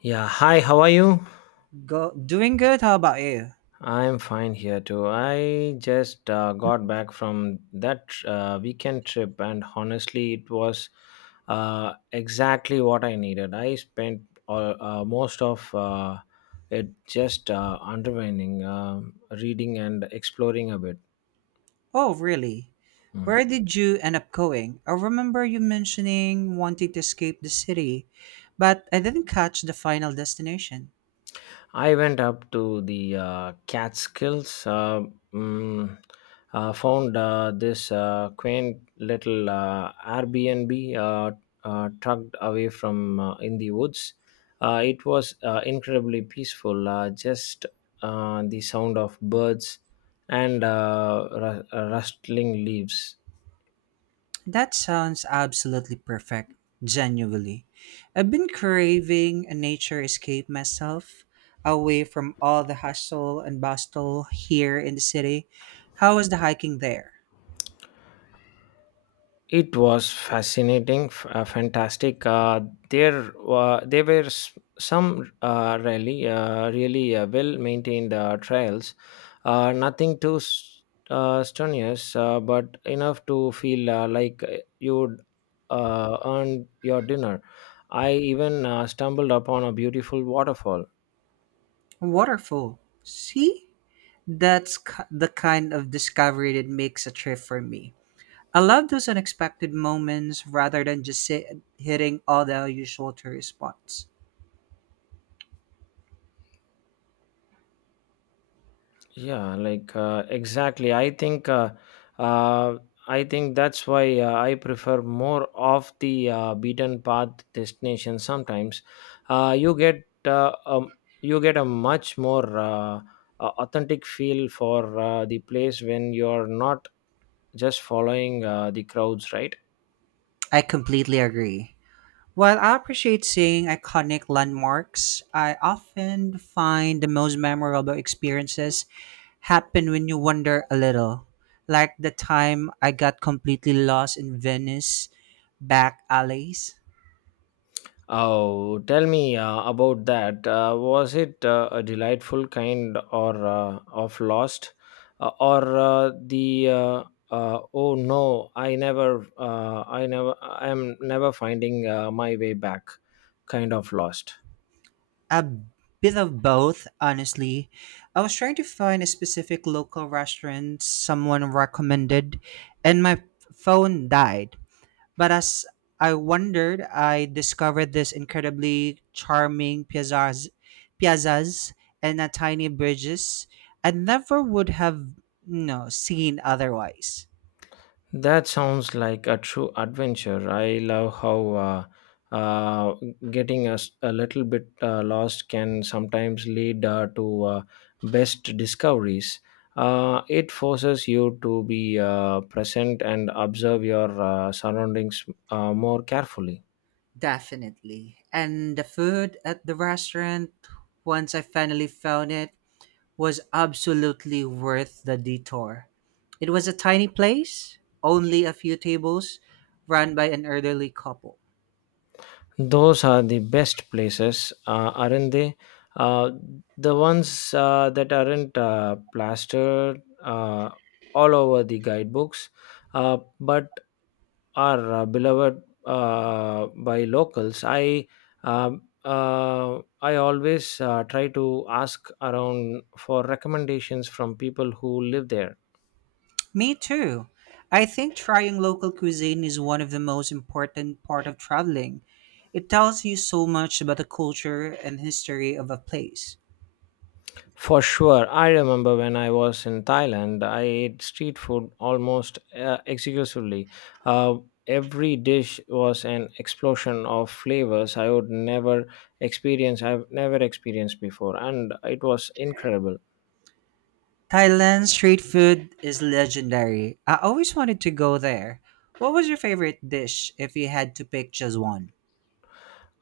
Yeah, hi, how are you? Go, doing good. How about you? I'm fine here too. I just got back from that weekend trip, and honestly, it was exactly what I needed. I spent most of it just underwinding, reading, and exploring a bit. Oh, really? Hmm. Where did you end up going? I remember you mentioning wanting to escape the city, but I didn't catch the final destination. I went up to the Catskills, mm, found this quaint little Airbnb, tucked away from in the woods. It was incredibly peaceful, just the sound of birds and rustling leaves. That sounds absolutely perfect, genuinely. I've been craving a nature escape myself, away from all the hustle and bustle here in the city. How was the hiking there? It was fantastic. There were some really well-maintained trails. Nothing too strenuous, but enough to feel like you'd earned your dinner. I even stumbled upon a beautiful waterfall. Waterfall. See? That's the kind of discovery that makes a trip for me. I love those unexpected moments rather than just sit, hitting all the usual tourist spots. Yeah, like, exactly. Uh, I think that's why I prefer more of the beaten path destination. Sometimes uh, you get uh, um, you get a much more authentic feel for the place when you're not just following the crowds, right? I completely agree. While I appreciate seeing iconic landmarks, I often find the most memorable experiences happen when you wander a little. Like the time I got completely lost in Venice back alleys. Oh, tell me about that. Was it a delightful kind or of lost, or the oh no, I never, I am never finding my way back, kind of lost. A bit of both, honestly. I was trying to find a specific local restaurant someone recommended, and my phone died. But as I wondered, I discovered this incredibly charming piazzas and a tiny bridges I never would have seen otherwise. That sounds like a true adventure. I love how uh, uh, getting us a little bit lost can sometimes lead to best discoveries. It forces you to be present and observe your surroundings more carefully. Definitely. And the food at the restaurant, once I finally found it, was absolutely worth the detour. It was a tiny place, only a few tables, run by an elderly couple. Those are the best places, aren't they? Uh, the ones that aren't plastered all over the guidebooks, but are beloved by locals. I always try to ask around for recommendations from people who live there. Me too. I think trying local cuisine is one of the most important part of traveling. It tells you so much about the culture and history of a place. For sure, I remember when I was in Thailand, I ate street food almost exclusively. Uh, every dish was an explosion of flavors I would never experience. I've never experienced before, and it was incredible. Thailand street food is legendary. I always wanted to go there. What was your favorite dish if you had to pick just one?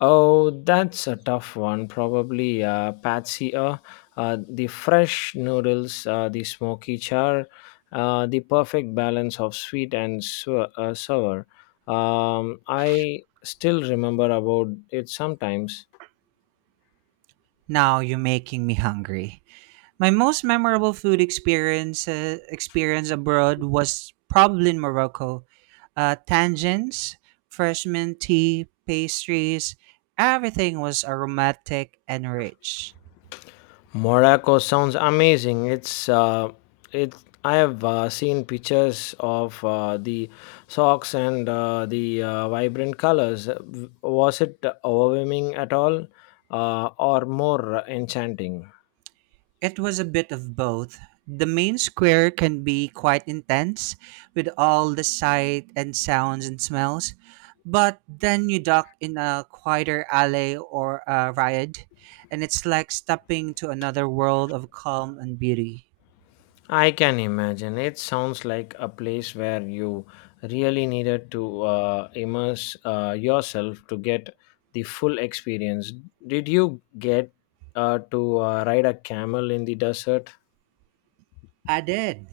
Oh, that's a tough one. Probably Patsy, the fresh noodles, the smoky char, the perfect balance of sweet and sour. I still remember about it sometimes. Now you're making me hungry. My most memorable food experience abroad was probably in Morocco. Tangents, fresh mint tea, pastries, everything was aromatic and rich. Morocco sounds amazing. It's it. I have seen pictures of the socks and the vibrant colors. Was it overwhelming at all, or more enchanting? It was a bit of both. The main square can be quite intense with all the sight and sounds and smells, but then you duck in a quieter alley or a riad, and it's like stepping into another world of calm and beauty. I can imagine. It sounds like a place where you really needed to immerse yourself to get the full experience. Did you get to ride a camel in the desert? I did.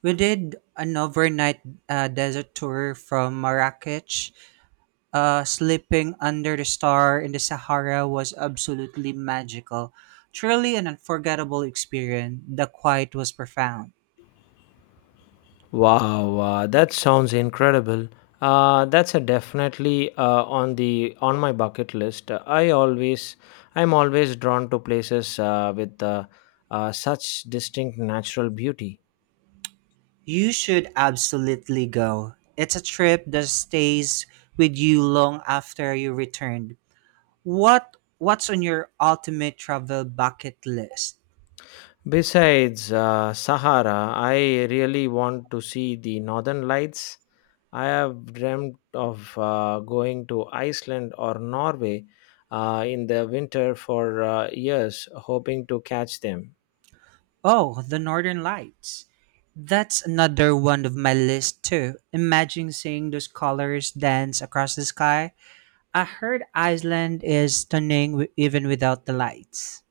We did an overnight desert tour from Marrakech. Sleeping under the star in the Sahara was absolutely magical. Truly an unforgettable experience. The quiet was profound. Wow, that sounds incredible. That's a definitely on the on my bucket list. I'm always drawn to places with such distinct natural beauty. You should absolutely go. It's a trip that stays with you long after you returned. What's on your ultimate travel bucket list? Besides Sahara, I really want to see the Northern Lights. I have dreamt of going to Iceland or Norway in the winter for years, hoping to catch them. Oh, The Northern Lights. That's another one of my list too. Imagine seeing those colors dance across the sky. I heard Iceland is stunning even without the lights.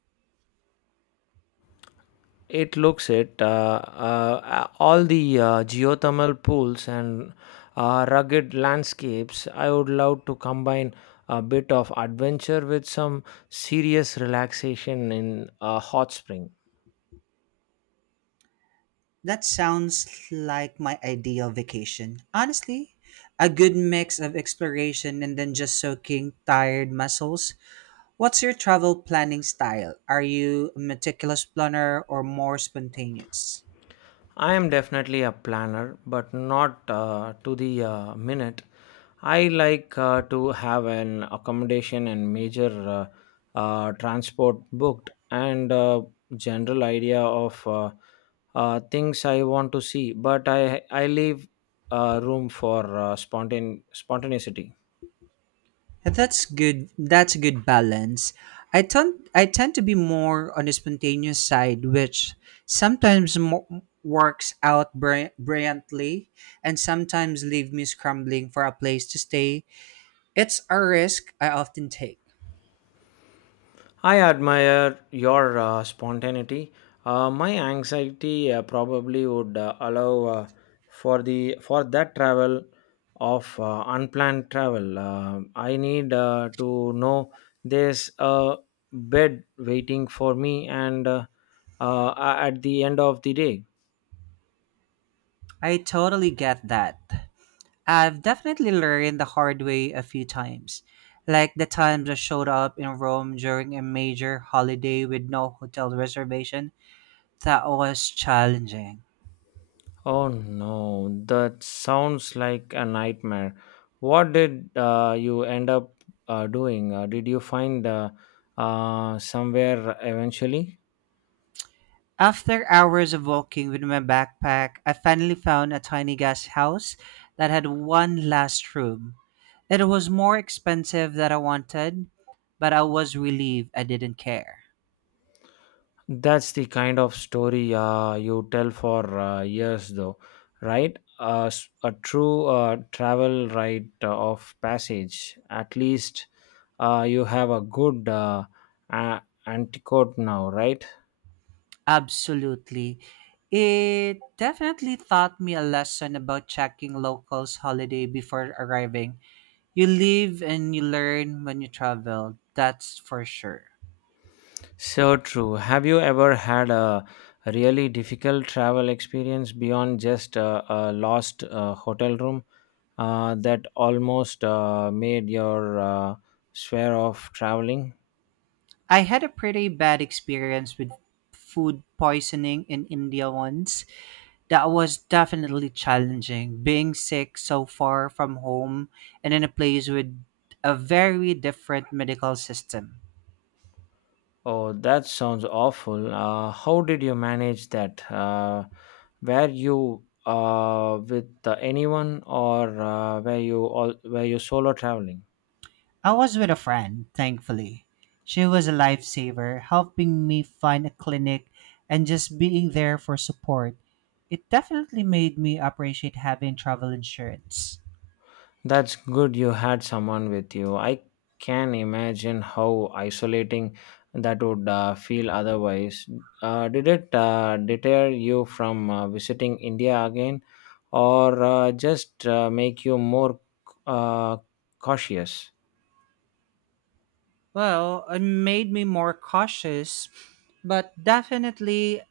It looks it. All the geothermal pools and rugged landscapes. I would love to combine a bit of adventure with some serious relaxation in a hot spring. That sounds like my ideal vacation. Honestly, a good mix of exploration and then just soaking tired muscles. What's your travel planning style? Are you a meticulous planner or more spontaneous? I am definitely a planner, but not to the minute. I like to have an accommodation and major transport booked and general idea of things I want to see, but I leave room for spontaneity. That's good. That's a good balance. I tend to be more on the spontaneous side, which sometimes works out brilliantly, and sometimes leave me scrambling for a place to stay. It's a risk I often take. I admire your spontaneity. My anxiety probably would allow for the for that travel of unplanned travel. I need to know there's a bed waiting for me and uh, at the end of the day. I totally get that. I've definitely learned the hard way a few times. Like the times I showed up in Rome during a major holiday with no hotel reservation, that was challenging. Oh no, that sounds like a nightmare. What did you end up doing? Did you find somewhere eventually? After hours of walking with my backpack, I finally found a tiny guest house that had one last room. It was more expensive than I wanted, but I was relieved I didn't care. That's the kind of story you tell for years, though, right? A true travel rite of passage. At least you have a good antidote now, right? Absolutely. It definitely taught me a lesson about checking locals' holiday before arriving. You live and you learn when you travel, that's for sure. So true. Have you ever had a really difficult travel experience beyond just a lost hotel room that almost made your swear off traveling? I had a pretty bad experience with food poisoning in India once. That was definitely challenging, being sick so far from home and in a place with a very different medical system. Oh, that sounds awful. How did you manage that? Were you with anyone or were you solo traveling? I was with a friend, thankfully. She was a lifesaver, helping me find a clinic and just being there for support. It definitely made me appreciate having travel insurance. That's good you had someone with you. I can imagine how isolating that would feel otherwise. Did it deter you from visiting India again or just make you more uh, cautious? Well, it made me more cautious, but definitely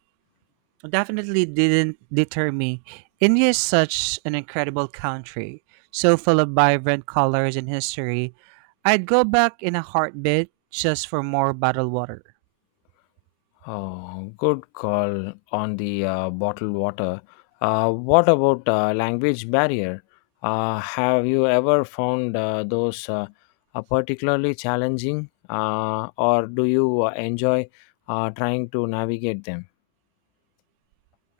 definitely didn't deter me. India is such an incredible country, so full of vibrant colors and history. I'd go back in a heartbeat just for more bottled water. Oh, good call on the bottled water. What about language barrier? Have you ever found those particularly challenging, or do you enjoy trying to navigate them?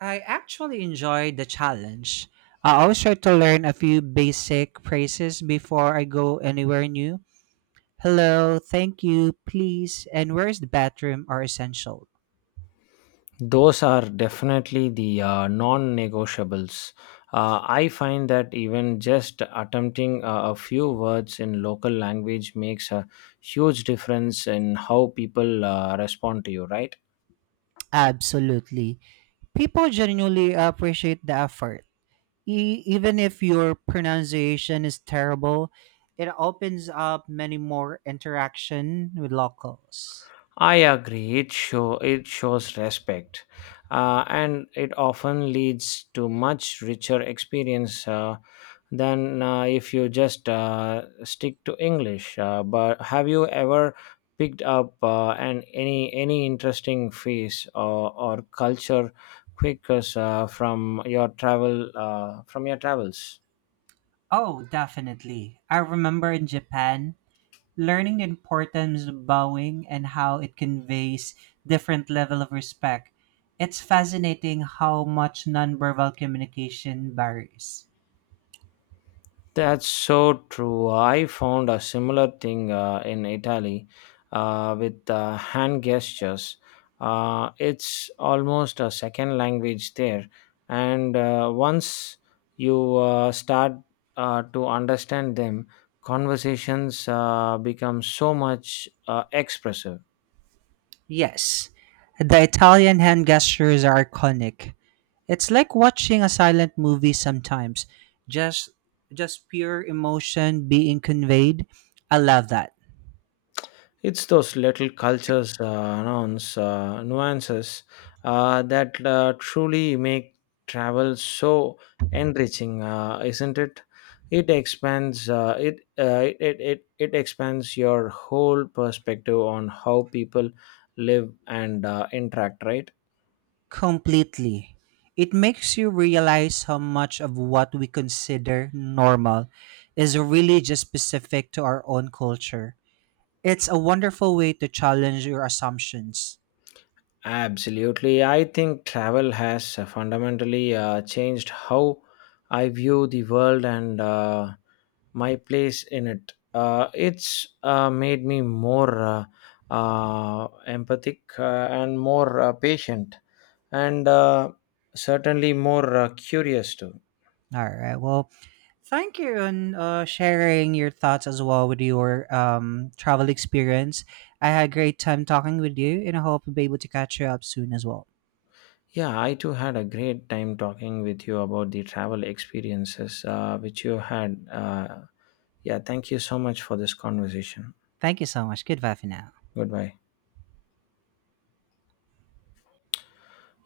I actually enjoyed the challenge. I always try to learn a few basic phrases before I go anywhere new. Hello, thank you, please, and where is the bathroom are essential. Those are definitely the non negotiables. I find that even just attempting a few words in local language makes a huge difference in how people respond to you, right? Absolutely. People genuinely appreciate the effort. Even if your pronunciation is terrible, it opens up many more interaction with locals. I agree. It shows respect, and it often leads to much richer experience than if you just stick to English. But have you ever picked up an any interesting face, or culture quick from your travels? Oh, definitely. I remember in Japan, learning the importance of bowing and how it conveys different level of respect. It's fascinating how much nonverbal communication varies. That's so true. I found a similar thing in Italy with hand gestures. It's almost a second language there. And once you start to understand them, conversations become so much expressive. Yes, the Italian hand gestures are iconic. It's like watching a silent movie sometimes. Just just pure emotion being conveyed. I love that. It's those little cultures, nuances that truly make travel so enriching, isn't it? It expands it expands your whole perspective on how people live and interact, right? Completely. It makes you realize how much of what we consider normal is really just specific to our own culture. It's a wonderful way to challenge your assumptions. Absolutely. I think travel has fundamentally changed how I view the world and my place in it. It's made me more empathic and more patient and certainly more curious too. All right. Well, thank you on sharing your thoughts as well with your travel experience. I had a great time talking with you, and I hope we'll be able to catch you up soon as well. Yeah, I too had a great time talking with you about the travel experiences which you had. Yeah, thank you so much for this conversation. Thank you so much. Goodbye for now. Goodbye.